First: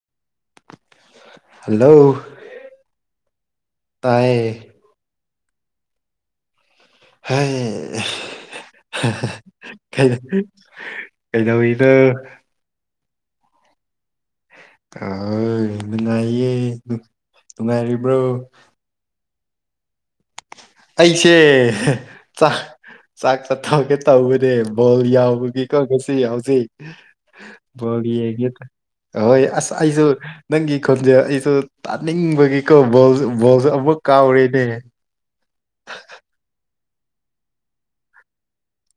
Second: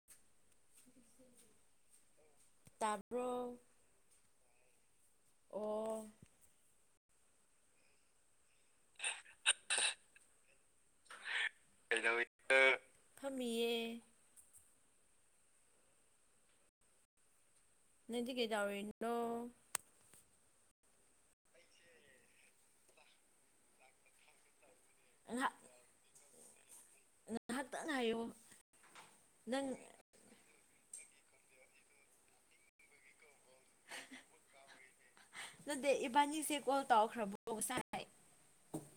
[unintelligible] hello ꯇꯥꯕꯔꯣ ꯇꯥꯏꯌꯦ ꯑꯣ ꯍꯥꯏ ꯀꯩꯗꯧꯋꯤ ꯀꯩꯗꯧꯔꯤꯅꯣ ꯐꯝꯃꯤꯌꯦ [unintelligible] ꯅꯨꯡꯉꯥꯏꯔꯤꯕ꯭ꯔꯣ ꯅꯪꯗꯤ ꯀꯩꯗꯧꯔꯤꯅꯣ ꯑꯩꯁꯦ ꯆꯥꯛ ꯆꯥꯛ ꯆꯊꯣꯛꯒꯦ ꯇꯧꯕꯅꯦ ꯕꯣꯜ ꯉꯍꯥꯛ ꯌꯥꯎꯕꯒꯤ ꯉꯁꯤ ꯍꯧꯖꯤꯛ ꯉꯍꯥꯛꯇꯪ ꯕꯣꯜ ꯍꯥꯏꯌꯣ ꯌꯦꯡꯒꯦ ꯇꯧꯏ ꯅꯪ ꯑꯁ ꯑꯩꯁꯨ ꯅꯪꯒꯤ ꯈꯣꯟꯖꯦ ꯑꯩꯁꯨ ꯇꯥꯅꯤꯡꯕꯒꯤꯀꯣ ꯕꯣꯜ ꯕꯣꯜꯁꯨ ꯑꯃꯨꯛ ꯀꯥꯎꯔꯦꯅꯦ ꯅꯗꯦ ꯏꯕꯥꯅꯤꯁꯦ ꯀꯣꯜ ꯇꯧꯈ꯭ꯔꯕꯣ ꯉꯥꯁꯥꯏ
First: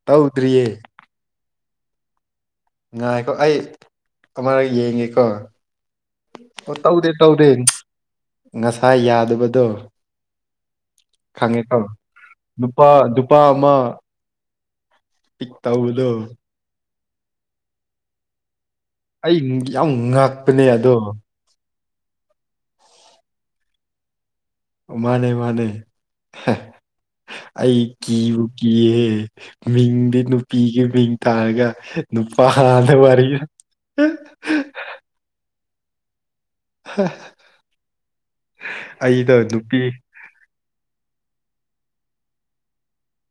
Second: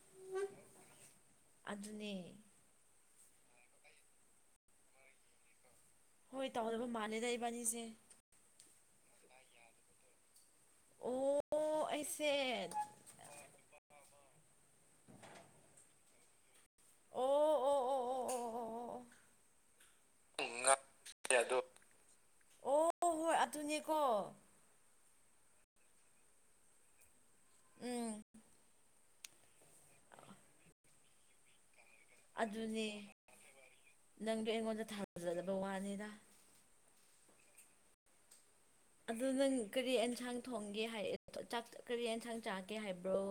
ꯇꯧꯗ꯭ꯔꯤꯌꯦ ꯑꯗꯨꯅꯦ ꯉꯥꯏꯀꯣ ꯑꯩ ꯑꯃꯔꯛ ꯌꯦꯡꯉꯦꯀꯣ ꯍꯣꯏ ꯑꯣ ꯇꯧꯗꯕ ꯇꯧꯗꯦ ꯃꯥꯜꯂꯦꯗ ꯇꯧꯗꯦ ꯏꯕꯥꯅꯤꯁꯦ ꯉꯁꯥꯏ ꯌꯥꯗꯕꯗꯣ ꯈꯪꯉꯦꯀꯣ ꯑꯣ ꯑꯩꯁꯦ ꯅꯨꯄꯥ ꯅꯨꯄꯥ ꯑꯃ ꯄꯤꯛ ꯇꯧꯕꯗꯣ ꯑꯣ ꯑꯣ ꯑꯣ ꯑꯩ ꯌꯥꯝ ꯉꯥꯛꯄꯅꯦ ꯑꯣ ꯑꯗꯣ ꯑꯣ ꯑꯗꯣ ꯑꯣ ꯍꯣꯏ ꯑꯗꯨꯅꯦꯀꯣ ꯃꯥꯅꯦ ꯃꯥꯅꯦ ꯑꯩ ꯎꯝ ꯀꯤꯕꯨ ꯀꯤꯌꯦ ꯃꯤꯡꯗꯤ ꯅꯨꯄꯤꯒꯤ ꯃꯤꯡ ꯇꯥꯔꯒ ꯑꯗꯨꯅꯦ ꯅꯨꯄꯗꯥ ꯋꯥꯔꯤ ꯐꯖꯗꯕ ꯋꯥꯅꯤꯅ ꯍ ꯑꯗꯨ ꯅꯪ ꯀꯔꯤ ꯌꯦꯟꯁꯥꯡ ꯊꯣꯡꯒꯦ ꯍꯥꯏ ꯀꯔꯤ ꯌꯦꯟꯁꯥꯡ ꯆꯥꯒꯦ ꯍꯥꯏꯕ꯭ꯔꯣ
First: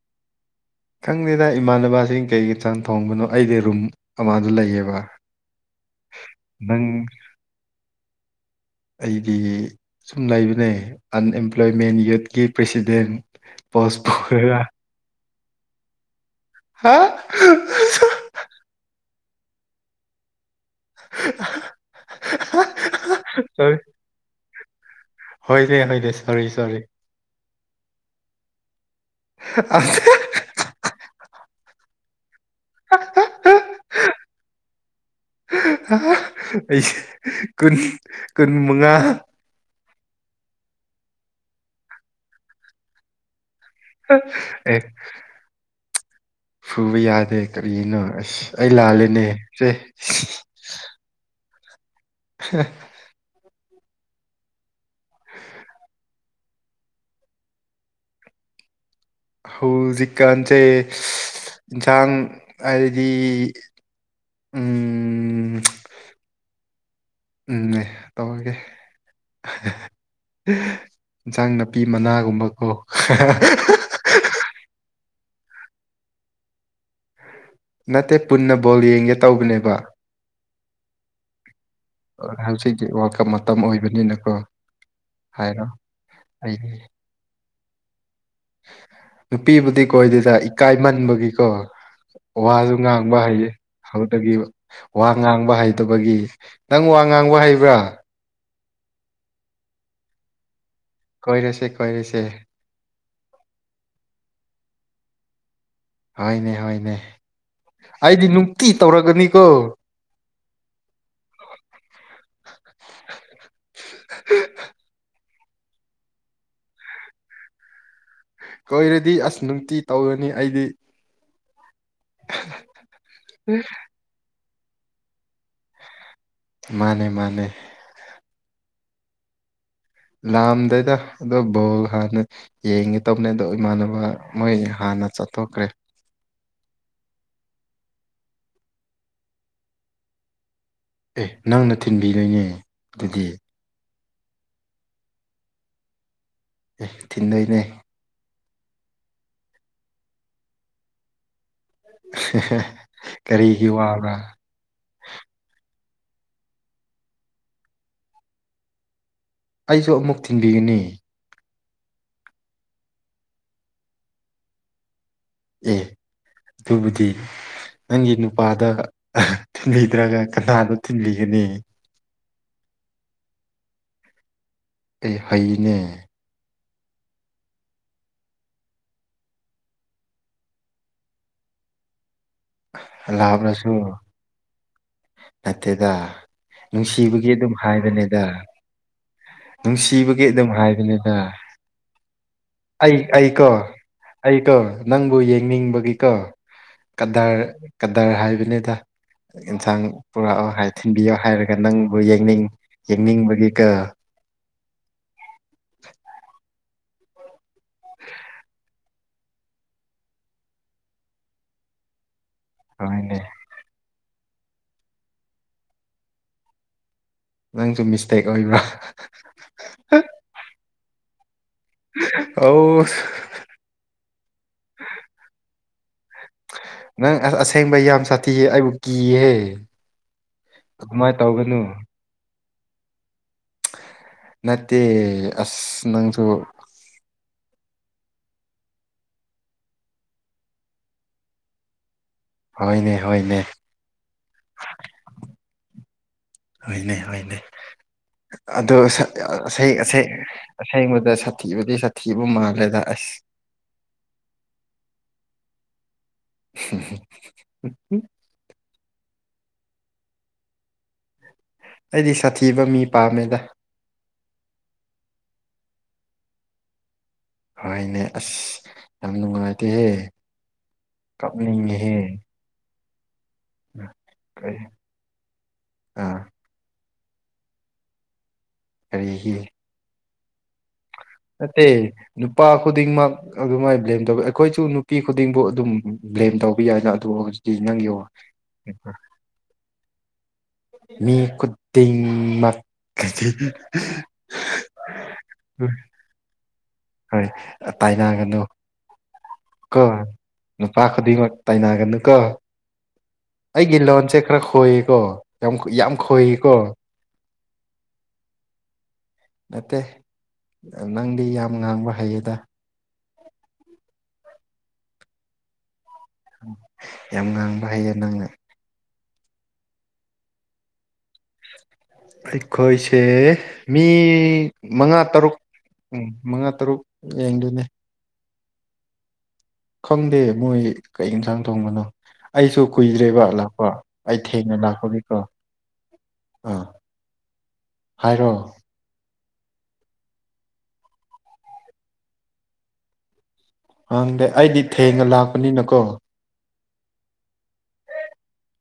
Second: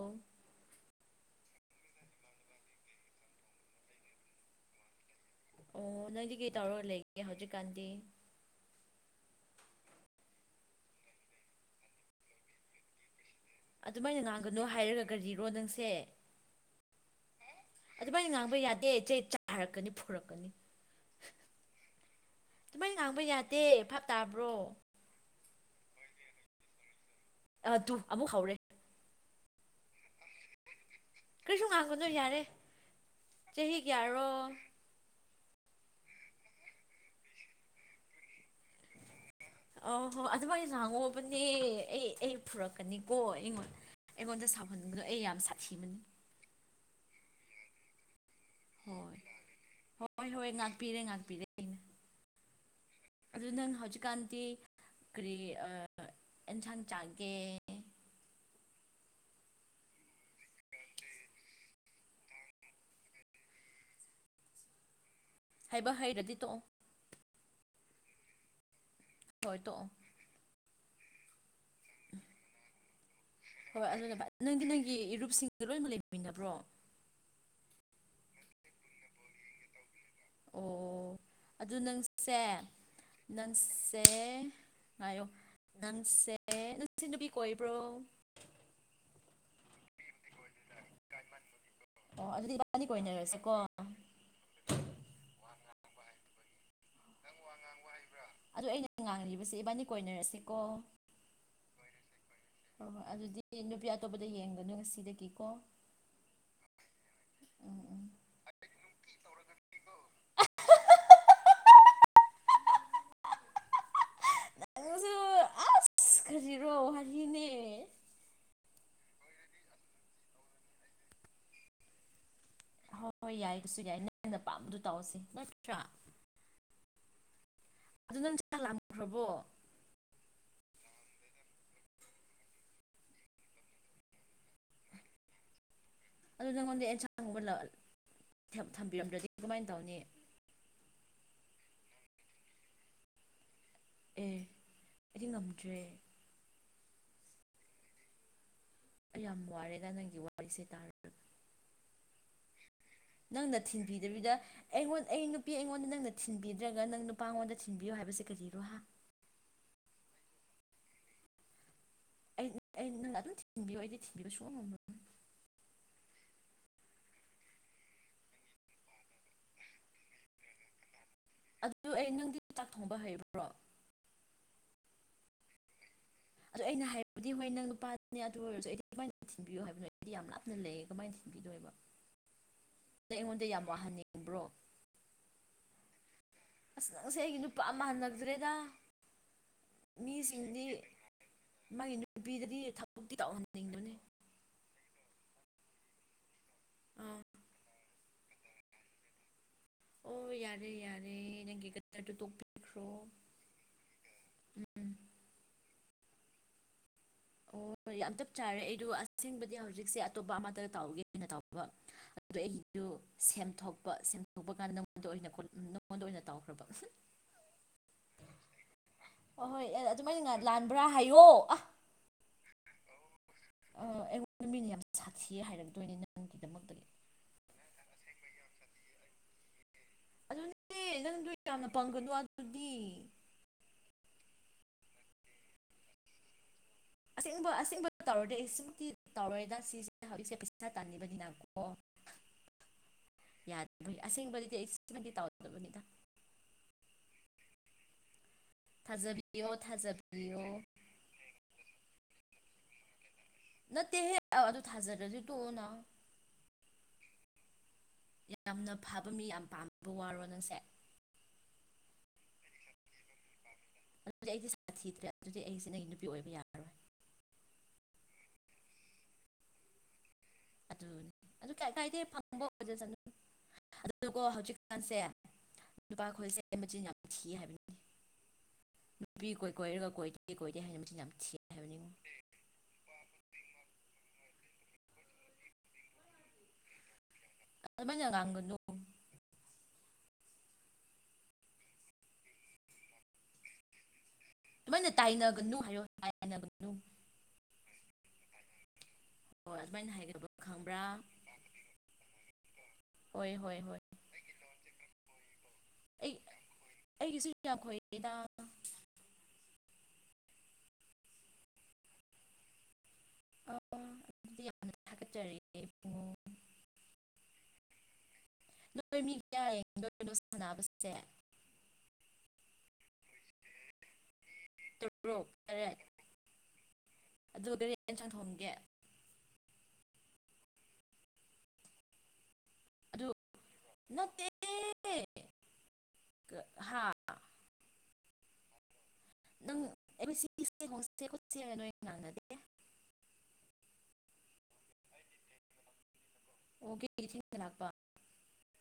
ꯈꯪꯗꯦꯗ ꯏꯃꯥꯟꯅꯕꯁꯤꯡ ꯀꯩ ꯏꯟꯁꯥꯡ ꯊꯣꯡꯕꯅꯣ ꯑꯩꯗꯤ ꯔꯨꯝ ꯑꯃꯗ ꯂꯩꯌꯦꯕ ꯑꯣ ꯅꯪꯗꯤ ꯀꯩ ꯅꯪ ꯇꯧꯔꯒ ꯂꯩꯒꯦ ꯍꯧꯖꯤꯛꯀꯥꯟꯗꯤ ꯑꯩꯗꯤ ꯁꯨꯝ ꯂꯩꯕꯅꯦ ꯑꯟꯑꯦꯝꯄ꯭ꯂꯣꯏꯃꯦꯟ ꯌꯨꯠꯀꯤ ꯄ꯭ꯔꯁꯤꯗꯦꯟ ꯑꯗꯨꯃꯥꯏꯅ ꯉꯥꯡꯒꯅꯣ ꯍꯥꯏꯔꯒ ꯀꯔꯤꯔꯣ ꯅꯪꯁꯦ ꯍꯥ ꯑꯗꯨ ꯃꯥꯅ ꯉꯥꯡꯕ ꯌꯥꯗꯦ ꯏꯆꯦ ꯆꯥꯔꯛꯀꯅꯤ ꯐꯨꯔꯛꯀꯅꯤ ꯑꯗꯨꯨꯃꯥꯏꯅ ꯉꯥꯡꯕ ꯌꯥꯗꯦ ꯚꯥꯞ ꯇꯥꯕ꯭ꯔꯣ ꯍꯣꯏꯅꯦ ꯍꯣꯏꯅꯦ ꯁꯣꯔꯤ ꯁꯣꯔꯤ ꯗꯨ ꯑꯃꯨꯛ ꯍꯧꯔꯦ [unintelligible] ꯀꯔꯤꯁꯨ ꯉꯥꯡꯒꯅꯨ ꯌꯥꯔꯦ ꯆꯍꯤ ꯀꯌꯥꯔꯣ ꯑꯩꯁꯦ ꯀꯨꯟ ꯀꯨꯟ ꯃꯉꯥ ꯑ ꯍꯣꯏ ꯑꯗꯨꯃꯥꯏꯅ ꯂꯥꯡꯉꯣꯕꯅꯦ ꯑꯩ ꯑꯩ ꯐꯨꯔꯛꯀꯅꯤꯀꯣ ꯑꯩꯉꯣꯟꯗ ꯑꯩꯉꯣꯟꯗ ꯁꯥꯥꯎꯍꯟꯕꯗꯣ ꯑꯩ ꯌꯥꯝ ꯁꯊꯤꯕꯅꯤ ꯐꯨꯕ ꯌꯥꯗꯦ ꯀꯔꯤꯅꯣ ꯑꯁ ꯑꯩ ꯍꯣꯏ ꯂꯥꯜꯂꯦꯅꯦ ꯁꯦ ꯍꯣꯏ ꯍꯣꯏ ꯉꯥꯛꯄꯤꯔꯦ ꯉꯥꯛꯄꯤꯔꯦ ꯑꯩꯅ ꯍꯥ ꯑꯗꯨ ꯅꯪ ꯍꯧꯖꯤꯛꯀꯥꯟꯗꯤ ꯀꯔꯤ ꯑꯦꯟꯁꯥꯡ ꯆꯥꯛꯒꯦ ꯍꯧꯖꯤꯛꯀꯥꯟꯁꯦ ꯏꯟꯁꯥꯡ ꯍꯥꯏꯗꯤ ꯎꯝ ꯍꯥꯏꯕ ꯍꯩꯔꯗꯤ ꯇꯣꯛꯑꯣ ꯎꯝꯅꯦ ꯇꯧꯔꯒꯦ ꯍꯣꯏ ꯇꯣꯛꯑꯣ ꯏꯟꯁꯥꯡ ꯅꯥꯄꯤ ꯃꯅꯥꯒꯨꯝꯕꯀꯣ ꯍꯣꯏ ꯑꯗꯨꯅ ꯅꯪꯗꯤ ꯅꯪꯒꯤ ꯏꯔꯨꯞꯁꯤꯡꯗꯨ ꯂꯣꯏꯅꯃꯛ ꯂꯩꯃꯤꯟꯅꯕ꯭ꯔꯣ ꯅꯠꯇꯦ ꯄꯨꯟꯅ ꯕꯣꯜ ꯌꯦꯡꯒꯦ ꯇꯧꯕꯅꯦꯕ ꯑꯣ ꯑꯗꯨ ꯅꯪꯁꯦ ꯍꯧꯖꯤꯛꯇꯤ ꯋꯥꯔꯜ ꯀꯞ ꯃꯇꯝ ꯅꯪꯁꯦ ꯑꯣꯏꯕꯅꯤꯅꯀꯣ ꯉꯥꯏꯌꯣ ꯍꯥꯏꯔꯣ ꯅꯪꯁꯦ ꯑꯩ ꯅꯪꯁꯤ ꯅꯨꯄꯤ ꯀꯣꯏꯕ꯭ꯔꯣ ꯅꯨꯄꯤꯕꯨꯗꯤ ꯀꯣꯏꯗꯦꯗ ꯏꯀꯥꯏꯃꯟꯕꯒꯤ ꯀꯣ ꯑꯣ ꯑꯗꯨꯗꯤ ꯋꯥꯁꯨ ꯏꯕꯥꯅꯤ ꯉꯥꯡꯕ ꯍꯩꯌꯦ ꯀꯣꯏꯅꯔꯁꯦꯀꯣ ꯍꯧꯗꯒꯤꯕ ꯋꯥ ꯉꯥꯡꯕ ꯍꯩꯇꯕꯒꯤ ꯅꯪ ꯋꯥ ꯉꯥꯡꯕ ꯋꯥ ꯍꯩꯕ꯭ꯔꯥ ꯉꯥꯡꯕ ꯍꯩꯕ꯭ꯔꯥ ꯑꯗꯣ ꯑꯩꯅ ꯉꯥꯡꯂꯤꯕꯁꯦ ꯏꯕꯥꯅꯤ ꯀꯣꯏꯅꯔꯁꯤꯀꯣ ꯀꯣꯏꯔꯁꯦ ꯀꯣꯏꯔꯁꯦ ꯍꯣꯏ ꯍꯣꯏ ꯑꯗꯨꯗꯤ ꯅꯨꯄꯤ ꯑꯇꯣꯞꯄꯗ ꯌꯦꯡꯒꯅꯨ ꯉꯁꯤꯗꯒꯤꯀꯣ ꯍꯣꯏꯅꯦ ꯍꯣꯏꯅꯦ ꯎꯝ ꯎꯝ ꯑꯩꯗꯤ ꯅꯨꯡꯇꯤ ꯇꯧꯔꯒꯅꯤꯀꯣ ꯑꯍ ꯅꯪꯉꯁꯨ ꯑꯁ ꯀꯔꯤꯔꯣ ꯍꯥꯏꯕꯅꯤꯅꯦ ꯀꯣꯏꯔꯗꯤ ꯑꯁ ꯅꯨꯡꯇꯤ ꯇꯧꯔꯅꯤ ꯑꯩꯗꯤ ꯍꯣꯏ ꯍꯣꯏ ꯌꯥꯏ ꯗꯨꯁꯨ ꯌꯥꯏ ꯅꯪꯅ ꯄꯥꯝꯕꯗꯨ ꯇꯧꯔꯁꯤ ꯅꯠꯇ꯭ꯔꯥ ꯃꯥꯅꯦ ꯃꯥꯅꯦ ꯑꯗꯨ ꯅꯪ ꯆꯥꯛ ꯂꯥꯝꯈ꯭ꯔꯕꯣ ꯂꯥꯝꯗꯦꯗ ꯑꯗꯨ ꯕꯣꯜ ꯍꯥꯟꯅ ꯌꯦꯡꯒꯦ ꯇꯧꯕꯅꯦ ꯑꯗꯣ ꯃꯣꯏ ꯏꯃꯥꯟꯅꯕ ꯃꯣꯏ ꯍꯥꯟꯅ ꯆꯠꯊꯣꯛꯈ꯭ꯔꯦ ꯑꯗꯨ ꯅꯪꯉꯣꯟꯗ ꯑꯦꯟꯁꯥꯡꯒꯨꯝꯕ ꯂ ꯊꯦꯝ ꯊꯝꯕꯤꯔꯝꯗ꯭ꯔꯗꯤ ꯀꯃꯥꯏꯅ ꯇꯧꯅꯤ ꯑꯦ ꯅꯪꯅ ꯊꯤꯟꯕꯤꯗꯣꯏꯅꯦ ꯑꯗꯨꯗꯤ ꯑꯦ ꯑꯩꯗꯤ ꯉꯝꯗ꯭ꯔꯦ ꯑꯦ ꯊꯤꯟꯗꯣꯏꯅꯦ ꯑꯩ ꯌꯥꯝ ꯋꯥꯔꯦꯗ ꯅꯪꯒꯤ ꯋꯥꯔꯤꯁꯦ ꯇꯥꯔ ꯅꯪꯅ ꯀꯔꯤꯒꯤ ꯋꯥꯕ꯭ꯔꯥ ꯊꯤꯟꯕꯤꯗꯕꯤꯗ ꯑꯩꯉꯣꯟ ꯑꯩ ꯅꯨꯄꯤ ꯑꯩꯉꯣꯟꯗ ꯅꯪꯅ ꯊꯤꯟꯕꯤꯗ꯭ꯔꯒ ꯅꯪ ꯅꯨꯄꯥꯉꯣꯟꯗ ꯊꯤꯟꯕꯤꯌꯣ ꯍꯥꯏꯕꯁꯦ ꯀꯔꯤꯔꯣ ꯍꯥ ꯑꯩꯁꯨ ꯑꯃꯨꯛ ꯊꯤꯟꯕꯤꯒꯅꯤ ꯑꯩ ꯑꯩꯗꯤ ꯅꯪꯅ ꯑꯗꯨꯝ ꯊꯤꯟꯕꯤꯌꯣ ꯑꯩꯗꯤ ꯊꯤꯟꯕꯤꯕ ꯁꯨꯉꯝ ꯉꯝꯃꯣꯏ ꯑꯦ ꯑꯗꯨꯕꯨꯗꯤ ꯅꯪꯒꯤ ꯅꯨꯄꯥꯗ ꯑꯍ ꯊꯤꯟꯕꯤꯗ꯭ꯔꯒ ꯀꯅꯥꯗ ꯊꯤꯟꯕꯤꯒꯅꯤ ꯑꯗꯨ ꯑꯩ ꯅꯪꯗꯤ ꯆꯥꯛ ꯊꯣꯡꯕ ꯍꯩꯕ꯭ꯔꯣ ꯑꯩ ꯍꯩꯅꯦ ꯑꯗꯣ ꯑꯩꯅ ꯍꯥꯏꯕꯗꯤ ꯍꯣꯏ ꯅꯪ ꯅꯨꯄꯥꯅꯦ ꯑꯗꯨ ꯑꯣꯏꯔꯁꯨ ꯑꯩꯗꯤ ꯀꯃꯥꯏꯅ ꯊꯤꯟꯕꯤꯌꯣ ꯍꯥꯏꯕꯅꯣ ꯑꯩꯗꯤ ꯌꯥꯝ ꯂꯥꯞꯅ ꯂꯩꯌꯦ ꯀꯃꯥꯏꯅ ꯊꯤꯟꯕꯤꯗꯣꯏꯕ ꯅꯪ ꯑꯩꯉꯣꯟꯗ ꯌꯥꯝ ꯋꯥꯍꯟꯅꯤꯡꯕ꯭ꯔꯣ ꯅꯠꯇꯦꯗꯥ ꯑꯁ ꯅꯪꯁꯦ ꯑꯩꯒꯤ ꯅꯨꯄꯥ ꯃꯥꯜꯂꯛꯇ꯭ꯔꯦꯗꯥ ꯅꯨꯡꯁꯤꯕꯒꯤ ꯑꯗꯨꯝ ꯃꯤꯁꯤꯡꯗꯤ ꯍꯥꯏꯕꯅꯤꯗ ꯃꯥꯒꯤ ꯅꯨꯄꯤꯗꯗꯤ ꯑꯩ ꯊꯕꯛꯇꯤ ꯑꯩꯀꯣ ꯇꯧꯍꯟꯅꯤꯡꯗꯝꯅ‌ꯦ ꯑꯩꯀꯣ ꯅꯪꯕꯨ ꯌꯦꯡꯅꯤꯡꯕꯒꯤꯀꯣ ꯑꯥ ꯀꯗꯥꯔ ꯀ ꯗꯔ ꯍꯥꯏꯕꯅꯤꯗ ꯑꯦꯟꯁꯥꯡ ꯑꯣ ꯄꯨꯔꯛꯑꯣ ꯍꯥꯏ ꯌꯥꯔꯦ ꯊꯤꯟꯕꯤꯌꯣ ꯌꯥꯔꯦ ꯍꯥꯏꯔꯒ ꯅꯪꯒꯤ ꯅꯪꯕꯨ ꯀꯇꯔꯗꯨ ꯌꯦꯡꯅꯤꯡ ꯇꯣꯛꯄꯤꯈ꯭ꯔꯣ ꯌꯦꯡꯅꯤꯡꯕꯒꯤ ꯀꯣ ꯎꯝ [unintelligible] ꯑꯣ ꯌꯥꯝ ꯆꯞ ꯆꯥꯔꯦ ꯑꯩꯗꯣ ꯑꯁꯦꯡꯕꯗꯤ ꯍꯧꯖꯤꯛꯁꯦ ꯑꯇꯣꯞꯄ ꯑꯃꯗ ꯇꯥꯎꯒꯦ ꯑꯅ ꯇꯧꯕ ꯑꯗꯨꯗꯣ ꯑꯩꯗꯨ ꯍꯣꯏꯅꯦ ꯁꯦꯝꯗꯣꯛꯄ ꯁꯦꯝꯗꯣꯛꯄ ꯀꯥꯟꯗ ꯅꯪꯉꯣꯟꯗ ꯑꯣꯏꯅ ꯀ‌ꯣꯜ ꯅꯪꯉꯣꯟꯗ ꯑꯣꯏꯅ ꯇꯥꯎꯈ꯭ꯔꯕ ꯅꯪꯁꯨ ꯃꯤꯁꯇꯦꯛ ꯑꯣꯏꯕ꯭ꯔꯣ ꯑꯍꯣꯏ ꯑꯗꯨꯃꯥꯏꯅ ꯂꯥꯟꯕ꯭ꯔꯥ ꯍꯥꯏꯌꯣ ꯑ ꯑꯥꯎ ꯑ ꯑꯩꯉꯣꯟꯗ ꯃꯤꯅ ꯌꯥꯝ ꯁꯥꯊꯤ ꯍꯥꯏꯔꯝꯗꯣꯏꯅꯦ ꯅꯪꯒꯤꯗꯃꯛ ꯅꯪ ꯑꯁ ꯑꯁꯦꯡꯕ ꯌꯥꯝ ꯁꯥꯊꯤꯌꯦ ꯑꯩꯕꯨ ꯀꯤꯌꯦꯍꯦ ꯑꯗꯨꯃꯥꯏꯅ ꯇꯧꯒꯅꯨ ꯗꯨꯗꯤ ꯅꯠꯇꯦ ꯑꯁ ꯅꯪꯁꯨ ꯑꯁꯦꯡꯕ ꯑꯁꯦꯡꯕ ꯇꯧꯔꯗꯤ ꯁꯨꯝꯇꯤ ꯇꯧꯔꯣꯏꯗ ꯁꯤꯁꯦ ꯍꯧꯖꯤꯛꯁꯦ ꯄꯩꯁꯥ ꯇꯥꯅꯤꯡꯕꯅꯤꯅ ꯑꯣ ꯍꯣꯏꯅꯦ ꯍꯣꯏꯅꯦ ꯑꯩꯈꯣꯏ ꯑꯁꯦꯡꯕꯗꯤ ꯑꯩ ꯁꯤꯃꯗꯤ ꯇꯥꯎꯔꯥꯗꯕꯅꯤꯗ ꯍꯣꯏꯅꯦ ꯍꯣꯏꯅꯦ ꯑꯗꯣ ꯊꯥꯖꯕꯤꯌꯣ ꯑꯁꯦ ꯑꯁꯦ ꯊꯥꯖꯕꯤꯌꯣ ꯑꯁꯦꯡꯕꯗ ꯁꯥꯊꯤꯕꯗꯤ ꯁꯥꯊꯤꯕ ꯃꯥꯜꯂꯦꯗ ꯑꯁ ꯅꯠꯇꯦꯍꯦ ꯑꯗꯨ ꯊꯥꯖꯔꯗꯤ ꯇꯣꯛꯑꯣꯅ [unintelligible] ꯌꯥꯝꯅ ꯐꯕ ꯃꯤ ꯌꯥꯝ ꯄꯥꯝꯕ ꯋꯥꯔꯣ ꯅꯪꯁꯦ ꯑꯩꯗꯤ ꯁꯥꯊꯤꯕ ꯃꯤ ꯄꯥꯝꯃꯦꯗ ꯑꯗꯨꯗꯤ ꯑꯩꯗꯤ ꯁꯥꯊꯤꯗ꯭ꯔꯦ ꯑꯗꯨꯗꯤ ꯑꯩꯁꯤ ꯅꯪꯒꯤ ꯅꯨꯄꯤ ꯑꯣꯏꯕ ꯌꯥꯔꯔꯣꯏ ꯍꯣꯏꯅꯦ ꯑꯁ ꯌꯥꯝ ꯅꯨꯡꯉꯥꯏꯇꯦꯍꯦ ꯑꯗꯨꯅꯤ ꯑꯗꯨ ꯀꯥ ꯀꯞꯅꯤꯡꯉꯦꯍꯦ ꯀꯥꯏꯗꯦ ꯐꯪꯕ ꯑꯣꯏꯖꯁꯅꯨ ꯑꯗꯨꯀꯣ ꯀꯔꯤ ꯍꯧꯖꯤꯛꯀꯥꯟꯁꯦ ꯅꯨꯨꯄꯥ ꯑꯥ ꯈꯣꯏꯁꯦ ꯃꯆꯤꯟ ꯌꯥꯝ ꯊꯤ ꯍꯥꯏꯕꯅꯤ ꯅꯨꯄꯤ ꯀꯔꯤꯒꯤ ꯀꯣꯏ ꯀꯣꯏꯔꯒ ꯀꯣꯏꯗꯦ ꯀꯣꯏꯗꯦ ꯍꯥꯏꯅ ꯃꯆꯤꯟ ꯌꯥꯝ ꯊꯤ ꯅꯠꯇꯦ ꯍꯥꯏꯕꯅꯤꯉꯣ ꯅꯨꯞ ꯅꯨꯄꯥ ꯈꯨꯗꯤꯡꯃꯛ ꯑꯗꯨꯃꯥꯏꯅ ꯕ꯭ꯂꯦꯝ ꯇꯧꯕꯤ ꯑꯩꯈꯣꯏꯁꯨ ꯅꯨꯄꯤ ꯈꯨꯗꯤꯡꯕꯨ ꯑꯗꯨꯝ ꯕ꯭ꯂꯦꯝ ꯇꯧꯕ ꯌꯥꯏꯅ ꯑꯗꯨ ꯍꯧꯖꯤꯛ ꯇꯤ ꯅꯪꯒꯤ ꯋꯥ ꯑꯗꯨꯃꯥꯏꯅ ꯉꯥꯡꯒꯅꯨ ꯃꯤ ꯈꯨꯗꯤꯡꯃꯛ ꯀꯩ [unintelligible] ꯑꯗꯨꯃꯥꯏꯅ ꯇꯥꯏꯅꯒꯅꯨ ꯍꯥꯏꯌ‌ꯣ ꯇꯥꯏꯅꯒꯅꯨ ꯍꯣꯏ ꯇꯥꯏꯅꯒꯅꯨ ꯍꯣꯏ ꯀꯣ ꯑꯗꯨꯃꯥꯏꯅ ꯍꯥꯏꯒꯗꯕ ꯈꯪꯕ꯭ꯔꯥ ꯅꯨꯄꯥꯈꯨꯗꯤꯡꯃꯛ ꯇꯥꯏꯅꯒꯅꯨ ꯀꯣ ꯍꯣꯏ ꯍꯣꯏ ꯑꯩꯒꯤ ꯍꯣꯏ ꯂꯣꯟꯁꯦ ꯈꯔ ꯈꯣꯏꯀꯣ ꯌꯥꯝ ꯌꯥꯝ ꯑꯩ ꯈꯣꯏꯀꯣ ꯑꯩꯒꯤꯁꯨ ꯌꯥꯝ ꯈꯣꯏꯗꯥ ꯅꯠꯇꯦ ꯅꯪ ꯅꯪꯗꯤ ꯌꯥꯝ ꯉꯥꯡꯕ ꯍꯩꯌꯦꯗ ꯑꯗꯨ ꯌꯥꯝꯅ ꯊꯥꯒꯠꯆꯔꯤꯑꯦ ꯏꯕꯨꯡꯉꯣ ꯌꯥꯝ ꯉꯥꯡꯕ ꯍꯩꯌꯦ ꯅꯪ ꯅꯣꯏ ꯃꯤ ꯀꯌꯥ ꯌꯦꯡꯗꯣꯏꯅꯣ ꯁꯥꯟꯅꯕꯁꯦ ꯑꯩꯈꯣꯏꯁꯦ ꯃꯤ ꯃꯉꯥ ꯇꯔꯨꯛ ꯎꯝ ꯃꯉꯥ ꯇꯔꯨꯛ ꯌꯦꯡꯗꯣꯏꯅꯦ ꯀꯩ ꯌꯦꯟꯖꯡ ꯊꯣꯡꯒꯦ ꯈꯪꯗꯦ ꯃꯣꯏ ꯀꯩ ꯌꯦꯟꯁꯥꯡ ꯊꯣꯡꯕꯅꯣ ꯑꯩꯁꯨ ꯑꯗꯨ ꯀꯨꯏꯗ꯭ꯔꯦꯕ ꯂꯥꯛꯄ ꯑꯩ ꯊꯦꯡꯅ ꯂꯥꯛꯄꯒꯤꯀꯣ ꯑꯥ ꯍꯥꯥ ꯍꯥꯏꯔꯣ [unintelligible] ꯍꯡꯗꯦ ꯑꯩꯗꯤ ꯊꯦꯡꯅ ꯂꯥꯛꯄꯅꯤꯅꯀꯣ ꯑꯣꯀꯔꯤꯒꯤ ꯊꯦꯡꯅ ꯂꯥꯛꯄ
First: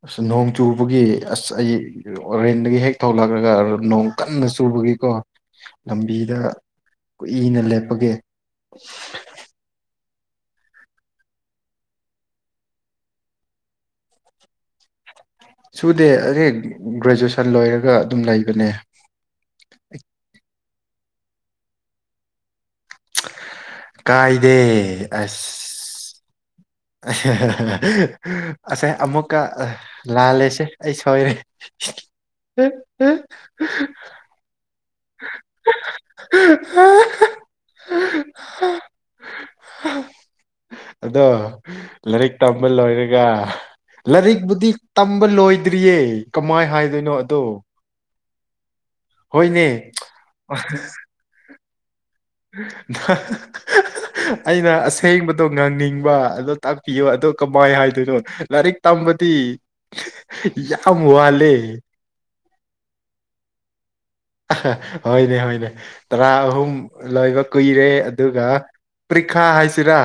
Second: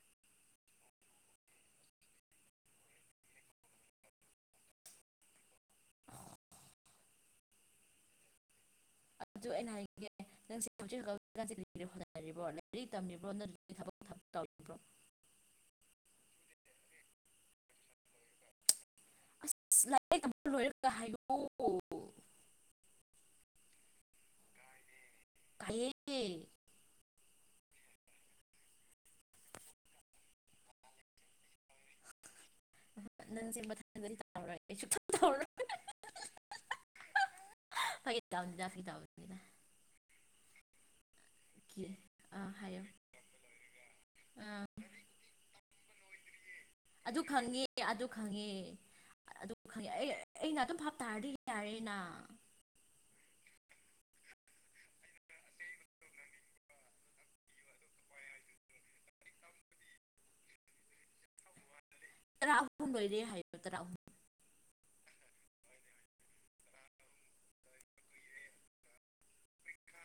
ꯑꯁ ꯅꯣꯡ ꯆꯨꯕꯒꯤ ꯑꯁ ꯑꯩ ꯑꯣꯔꯦꯟꯗꯒꯤ ꯍꯦꯛ ꯊꯣꯂꯛꯔꯒ ꯅꯣꯡ ꯀꯟꯅ ꯆꯨꯕꯒꯤꯀꯣ ꯂꯝꯕꯤꯗ ꯀꯨꯏꯅ ꯂꯦꯞꯄꯒꯦ ꯑꯗꯨ ꯑꯩꯅ ꯍꯥꯏꯒꯦ [unintelligible] ꯁꯨꯗꯦ ꯑꯩ ꯒ꯭ꯔꯦꯖꯨꯦꯁꯟ ꯂꯣꯏꯔꯒ ꯑꯗꯨꯝ ꯂꯩꯕꯅꯦ ꯑꯁ ꯂꯥꯏꯔꯤꯛ ꯇꯝꯕ ꯂꯣꯏꯔꯒ ꯍꯥꯏꯌꯣ ꯀꯥꯏꯗꯦ ꯑꯁ ꯐꯩꯌꯦ ꯑꯁꯦ ꯑꯃꯨꯛꯀ ꯂꯥꯜꯂꯦꯁꯦ ꯑꯩ ꯁꯣꯏꯔꯦ [inaudible] [unintelligible] ꯐꯒꯤ ꯇꯧꯅꯤꯗꯥ ꯐꯒꯤ ꯇꯧꯅꯤꯗꯥ [inaudible] ꯑꯗꯣ ꯀꯤꯔꯦ ꯂꯥꯏꯔꯤꯛ ꯑꯥ ꯇꯝꯕ ꯍꯥꯏꯌꯣ ꯂꯣꯏꯔꯒ ꯑꯥ ꯂꯥꯏꯔꯤꯛꯄꯨꯗꯤ ꯇꯝꯕ ꯂꯣꯏꯗ꯭ꯔꯤꯌꯦ ꯀꯃꯥꯏ ꯍꯥꯏ ꯑꯗꯨ ꯈꯪꯉꯦ ꯑꯗꯨ ꯈꯪꯉꯦ ꯑꯗꯨ ꯍꯣꯏꯅꯦ ꯈꯪꯉꯦ ꯑꯩ ꯑꯩꯅ ꯑꯗꯨꯝ ꯐꯥꯞ ꯇꯥꯔꯗꯤ ꯌꯔꯦꯅ [unintelligible] ꯑꯩꯅ ꯑꯁꯦꯡꯕꯗꯣ ꯉꯥꯡꯅꯤꯡꯕ ꯑꯗꯣ ꯇꯥꯛꯄꯤꯌꯨ ꯑꯗꯣ ꯀꯃꯥꯏ ꯍꯥꯏꯗꯣꯏꯅꯣ ꯂꯥꯏꯔꯤꯛ ꯇꯝꯕꯗꯤ ꯌꯥꯝ ꯋꯥꯠꯂꯦ [unintelligible] ꯍꯣꯏꯅꯦ ꯍꯣꯏꯅꯦ ꯇꯔꯥ ꯑꯍꯨꯝ ꯂꯣꯏꯕ ꯀꯨꯏꯔꯦ ꯑꯗꯨꯒ ꯄꯔꯤꯈꯥ ꯍꯥꯏꯁꯤꯔꯥ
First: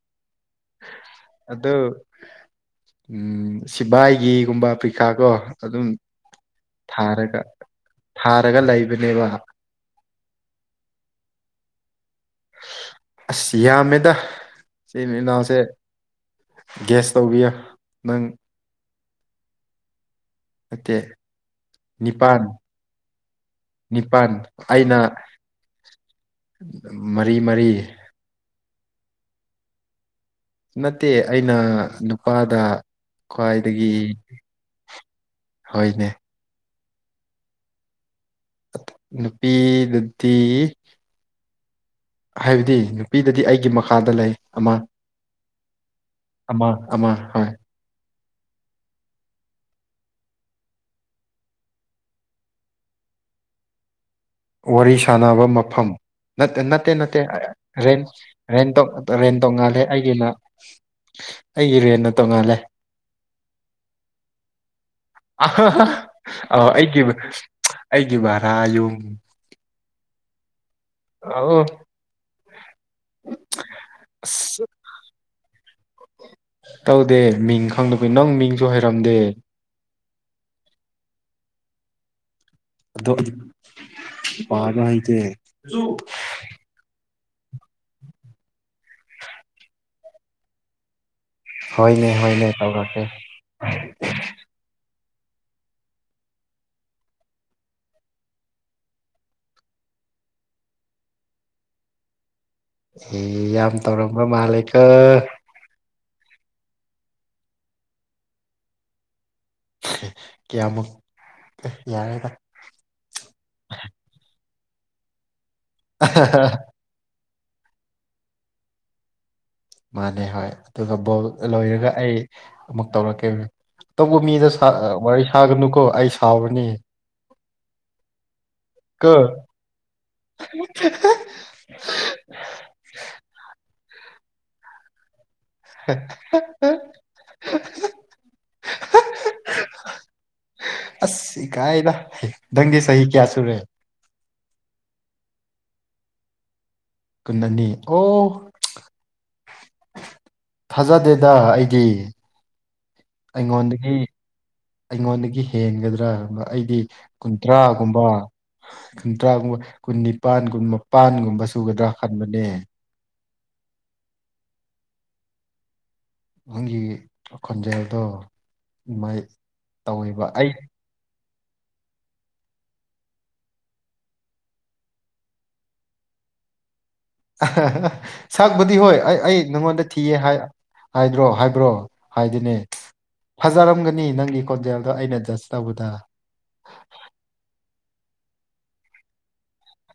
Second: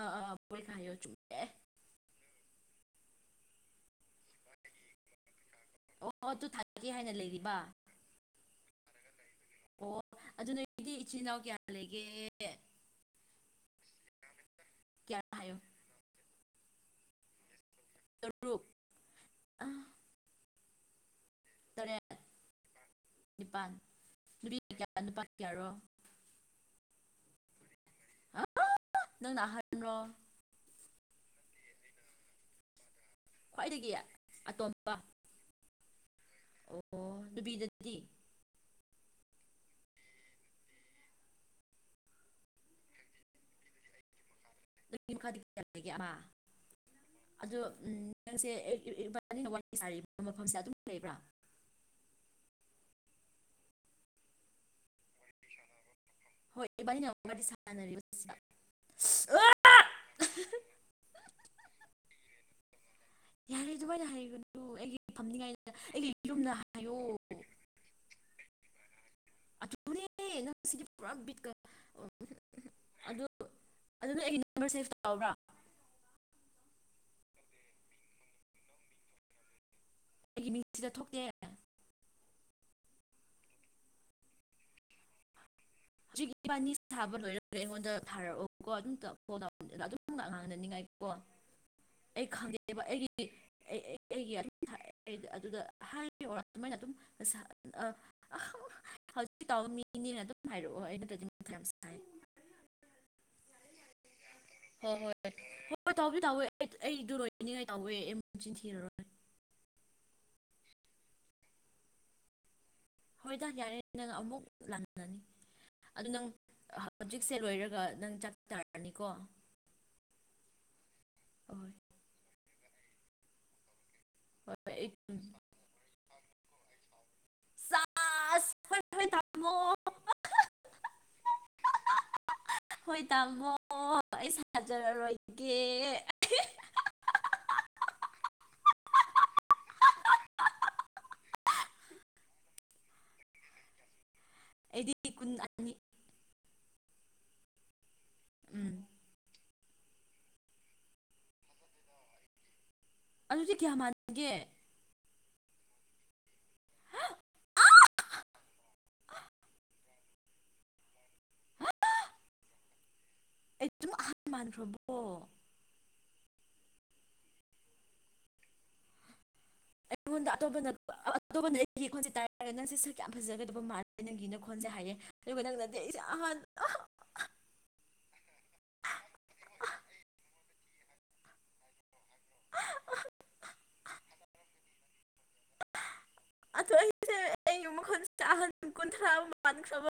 ꯑꯥ ꯑꯥ ꯄꯔꯤꯈꯥ ꯍꯥꯏꯌꯣ ꯆꯨꯝꯃꯦ ꯑꯗꯣ ꯎꯝ ꯁꯤꯚꯏꯒꯤꯒꯨꯝꯕ ꯄ꯭ꯔꯤꯈꯥ ꯀꯣ ꯑꯗꯨꯝ ꯑꯣ ꯑꯗꯨ ꯊꯥꯒꯦ ꯍꯥꯏꯅ ꯊꯥꯔꯒ ꯂꯩꯔꯤꯕ ꯊꯥꯔꯒ ꯂꯩꯕꯅꯦꯕ ꯑꯣ ꯑꯗꯨ ꯅꯣꯏꯒꯤꯗꯤ ꯏꯆꯤꯟ ꯏꯅꯥꯎ ꯀꯌꯥ ꯂꯩꯒꯦ ꯑꯁ ꯌꯥꯝꯃꯦꯗ ꯏꯆꯤꯟ ꯀꯌꯥ ꯍꯥꯏꯌꯣ ꯏꯅꯥꯎꯁꯦ ꯒꯦꯁ ꯇꯧꯕꯤꯌꯣ ꯅꯪ ꯑ ꯅꯠꯇꯦ ꯅꯤꯄꯥꯥꯟ ꯅꯤꯄꯥꯜ ꯅꯤꯄꯥꯟ ꯅꯨꯄꯤ ꯑꯩꯅ ꯀꯌꯥ ꯅꯨꯄꯥ ꯀꯌꯥꯔꯣ ꯃꯔꯤ ꯃꯔꯤ ꯅꯪꯅ ꯑꯍꯟꯔꯣ ꯅꯠꯇꯦ ꯑꯩꯅ ꯅꯨꯄꯥꯗ ꯈ꯭ꯋꯥꯏꯗꯒꯤ ꯍꯣꯏꯅꯦ ꯑꯣ ꯅꯨꯕꯤꯗꯗꯤ ꯅꯨꯄꯤ ꯂꯨꯗꯤ ꯍꯥꯏꯕꯗꯤ ꯅꯨꯄꯤꯗꯗꯤ ꯑꯩꯒꯤ ꯃꯈꯥꯗ ꯂꯩ ꯑꯃ ꯅꯪꯒꯤ ꯃꯈꯥꯗꯤ ꯀꯌꯥ ꯂꯩꯒꯦ ꯑꯃ ꯑꯃ ꯑꯃ ꯍꯣꯏ ꯑꯗꯨ ꯎꯝ ꯅꯪꯁꯦ ꯏꯕꯥꯅꯤꯅ ꯋꯥꯔꯤ ꯁꯥꯔꯤꯕ ꯃꯐꯝꯁꯦ ꯑꯗꯨꯝ ꯂꯩꯕ꯭ꯔꯥ ꯋꯥꯔꯤ ꯁꯥꯟꯅꯕ ꯃꯐꯝ ꯅꯠ ꯍꯣꯏ ꯅꯠꯇꯦ ꯏꯕꯥꯅꯤꯅ ꯅꯠꯇꯦ ꯋꯥꯔꯤ ꯔꯦꯟ ꯁꯥꯟꯅꯔꯤꯕꯁꯤꯗ ꯔꯦꯟꯗꯣꯛ ꯔꯦꯟ ꯇꯣꯡꯉꯥꯜꯂꯦ ꯑꯩꯒꯤꯅ ꯑꯩꯒꯤ ꯔꯦꯟꯅ ꯇꯣꯡꯉꯥꯜꯂꯦ ꯌꯥꯔꯦ ꯑꯗꯨꯃꯥꯏꯅ ꯍꯥꯏꯒꯅꯨ ꯑꯗꯨ ꯑꯩꯒꯤ ꯑ ꯐꯝꯅꯤꯡꯉꯥꯏ ꯑꯩꯒꯤ ꯌꯨꯝꯅ ꯍꯥꯏꯌꯣ ꯑꯩꯒꯤ ꯑꯩꯒꯤ ꯚꯔꯥ ꯌꯨꯝ ꯑꯗꯨꯅꯦ ꯅꯪꯁꯤꯗꯤꯞ ꯄꯨꯔꯥ ꯕꯤꯠꯀ ꯑꯧ ꯑꯗꯨ ꯑꯗꯨꯅꯦ ꯑꯩꯒꯤ ꯑꯁ ꯅꯝꯕ꯭ꯔ ꯁꯦꯞ ꯇꯧꯔꯕ꯭ꯔꯥ ꯇꯧꯗꯦ ꯃꯤꯡ ꯈꯪꯗꯕꯩ ꯅꯪ ꯃꯤꯡꯁꯨ ꯍꯥꯏꯔꯝꯗꯦ ꯑꯩꯒꯤ ꯃꯤꯡ ꯁꯤꯗ ꯊꯣꯛꯇꯦ ꯑꯗꯣ ꯑꯩꯗꯤ ꯄꯥꯕ ꯍꯩꯇꯦ ꯍꯧꯖꯤꯛ ꯏꯕꯥꯅꯤ ꯁꯥꯕ ꯂꯣꯏꯔꯒ ꯑꯩꯉꯣꯟꯗ ꯊꯥꯔꯛꯑꯣꯀꯣ ꯑꯗꯨꯝ ꯇꯧ ꯐꯣꯟ ꯑꯗꯨꯝ ꯉꯥꯡꯅꯅꯤꯡꯉꯥꯏꯀꯣ ꯍꯣꯏꯅꯦ ꯑꯩ ꯍꯣꯏꯅꯦ ꯈꯪꯗꯦꯕ ꯇꯧꯔꯛꯀꯦ ꯑꯩꯒꯤꯗꯤ ꯑꯩ ꯑꯩ ꯑꯩꯒꯤ ꯑꯗꯨꯝ ꯊꯥꯏ ꯑꯩꯗꯤ ꯑꯗꯨꯗ ꯍꯥꯏ ꯑꯣꯔ ꯑꯗꯨꯃꯥꯏꯅ ꯑꯗꯨꯝ ꯁꯥ ꯑ ꯑ ꯍꯧꯖꯤꯛ ꯇꯥꯎꯕ ꯃꯤꯅꯦꯅ ꯑꯗꯨꯝ ꯍꯥꯏꯔꯛꯑꯣ ꯑꯩꯩ ꯅꯠꯇ꯭ꯔꯗꯤ ꯃꯊꯥ ꯌꯥꯝ ꯁꯥꯏ ꯑꯦ ꯌꯥꯝ ꯇꯧꯔꯝꯕ ꯃꯥꯜꯂꯦꯀꯣ ꯍꯣꯏ ꯍꯣꯏ ꯍꯣꯏ ꯇꯧꯕꯨꯗꯤ ꯇꯧꯋꯦ ꯑꯩꯗꯨ ꯂꯣꯏꯅꯅꯤꯡꯉꯥꯏ ꯇꯧꯋꯦ ꯑꯩ ꯃꯆꯤꯟ ꯊꯤꯔꯔꯣꯏ ꯀꯌꯥꯃꯨꯛ ꯑꯦ ꯌꯥꯔꯦꯗ ꯍꯣꯏꯗ ꯌꯥꯔꯦ ꯅꯪ ꯑꯃꯨꯛ ꯂꯥꯟꯅꯅꯤ ꯑꯗꯨ ꯅꯪ ꯍꯧꯖꯤꯛꯁꯦ ꯂꯣꯏꯔꯒ ꯅꯪ ꯆꯥꯛ ꯇꯥꯔꯅꯤꯀꯣ ꯃꯥꯥꯟꯅꯦ ꯍꯣꯏ ꯑꯗꯨꯒ ꯕꯣꯜ ꯍꯣꯏ ꯂꯣꯏꯔꯒ ꯑꯩ ꯑꯃꯨꯛ ꯇꯧꯔꯛꯀꯦ ꯑꯇꯧꯕ ꯃꯤꯗ ꯍꯣꯏ ꯁꯥ ꯑꯩ ꯋꯥꯔꯤ ꯁꯥꯒꯅꯨꯀꯣ ꯑꯩ ꯁꯥꯥꯎꯔꯅꯤ ꯁꯥꯥꯁ ꯀꯣ ꯍꯣꯏ ꯇꯥꯃꯣ ꯑꯩ ꯁꯥꯖꯔꯔꯣꯏꯒꯦ [unintelligible] ꯑꯁ ꯏꯀꯥꯏꯗ ꯅꯪꯗꯤ ꯆꯍꯤ ꯀꯌꯥ ꯁꯨꯔꯦ ꯑꯩꯗꯤ ꯀꯨꯟꯑꯅꯤ ꯀꯨꯟꯑꯅꯤ ꯑꯣ ꯎꯝ ꯊꯥꯖꯗꯦꯗ ꯑꯩꯒꯤ ꯑꯗꯨꯗꯤ ꯀꯌꯥ ꯑꯩꯉꯣꯟꯗꯒꯤ ꯃꯥꯟꯒꯦ ꯑꯩꯉꯣꯟꯗꯒꯤ ꯍꯦꯟꯒꯗ꯭ꯔꯥꯕ ꯑꯩꯗꯤ ꯀꯨꯟꯇ꯭ꯔꯥꯒꯨꯝꯕ ꯀꯨꯟꯇ꯭ꯔꯥꯒꯨꯝꯕ ꯀꯨꯟꯅꯤꯄꯥꯟ ꯒꯨꯝꯕ ꯄꯥꯟꯒꯨꯝꯕ ꯁꯨꯒꯗ꯭ꯔꯥ ꯈꯟꯕꯅꯦ ꯑꯩ ꯆꯨꯃꯥꯛ ꯑꯍꯟ ꯃꯥꯟꯈ꯭ꯔꯕꯣ ꯅꯪꯒꯤ ꯈꯣꯟꯖꯦꯜꯗꯣ ꯏꯃꯥꯏꯛ ꯑꯩꯉꯣꯟꯗ ꯑꯇꯣꯞꯄꯅ ꯑꯇꯣꯞꯄꯅ ꯑꯩ ꯈꯣꯟꯁꯦ ꯇꯥꯔꯒ ꯅꯪꯁꯦ ꯁꯛ ꯌꯥꯝ ꯐꯖꯒꯗꯕ ꯃꯥꯜꯂꯦ ꯅꯪꯒꯤ ꯅꯈꯣꯟꯁꯦ ꯍꯥꯏꯌꯦ ꯑꯗꯨꯒ ꯅꯪꯅꯗꯤ ꯑꯩꯁꯦ ꯑꯍꯟ ꯑꯍ ꯁꯛꯄꯨꯗꯤ ꯍꯣꯏ ꯑꯩ ꯑꯩ ꯅꯪꯉꯣꯟꯗ ꯊꯤꯌꯦ ꯍꯥꯏ ꯍꯥꯏꯗ꯭ꯔꯣ ꯍꯥꯏꯕ꯭ꯔꯣ ꯍꯥꯏꯗꯤꯅꯦ ꯐꯖꯔꯝꯒꯅꯤ ꯅꯪꯒꯤ ꯈꯣꯟꯖꯦꯜꯗꯣ ꯑꯩꯅ ꯖ꯭ꯁ ꯇꯧꯕꯗ ꯑꯗꯣ ꯑꯩꯁꯦ ꯑꯩꯒꯤ ꯃꯈꯣꯟꯁꯦ ꯑꯍꯟ ꯀꯨꯟꯊ꯭ꯔꯥ ꯃꯥꯟꯈ꯭ꯔꯕꯣ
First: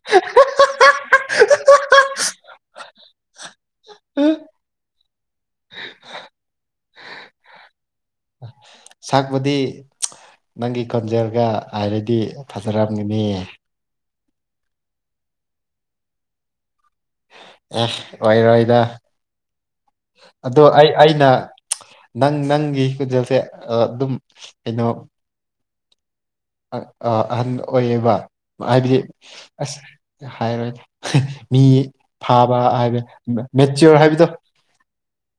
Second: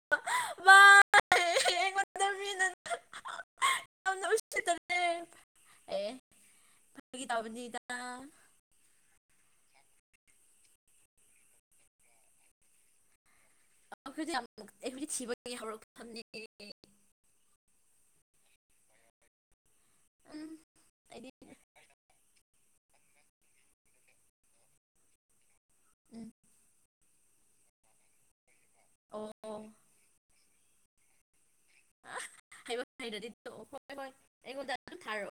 ꯃꯥꯅꯦ ꯑꯩꯉꯣꯟꯗ ꯃꯤꯅ ꯌꯥꯝꯅ ꯎꯁꯤꯠꯇꯕꯅꯦ ꯑꯦ ꯐꯥꯒꯤ ꯇꯧꯕꯅꯤꯗ ꯑꯥ ꯁꯛꯄꯨꯗꯤ ꯅꯪꯒꯤ ꯈꯣꯟꯖꯦꯜꯒ ꯍꯥꯏꯔꯗꯤ ꯐꯖꯔꯝꯒꯅꯤ ꯑꯈꯣꯏꯗꯤ ꯌꯥꯝ ꯑꯩꯈꯣꯏꯗꯤ ꯊꯤꯕꯒꯤ ꯍꯧꯔꯛꯐꯝꯅꯤ ꯑꯦ ꯑꯣꯏꯔꯣꯏꯗ ꯎꯝ ꯑꯗꯣ ꯑꯩ ꯑꯩꯅ ꯑꯩꯗꯤ ꯅꯪ ꯅꯪꯒꯤ ꯈꯣꯟꯖꯦꯜꯁꯦ ꯑꯗꯨꯝ ꯀꯩꯅꯣ ꯎꯝ ꯑ ꯑꯍꯟ ꯑꯣꯏꯌꯦꯕ ꯍꯥꯏꯕꯗꯤ ꯑꯣ ꯑꯁ ꯍꯥꯏꯔꯣꯏꯗ ꯃꯤ ꯐꯥꯕ ꯍꯩꯕ ꯍꯥꯏꯕ ꯃꯦꯆꯤꯌꯣꯔ ꯍꯥꯏꯕꯗꯣ ꯊꯥꯔꯣ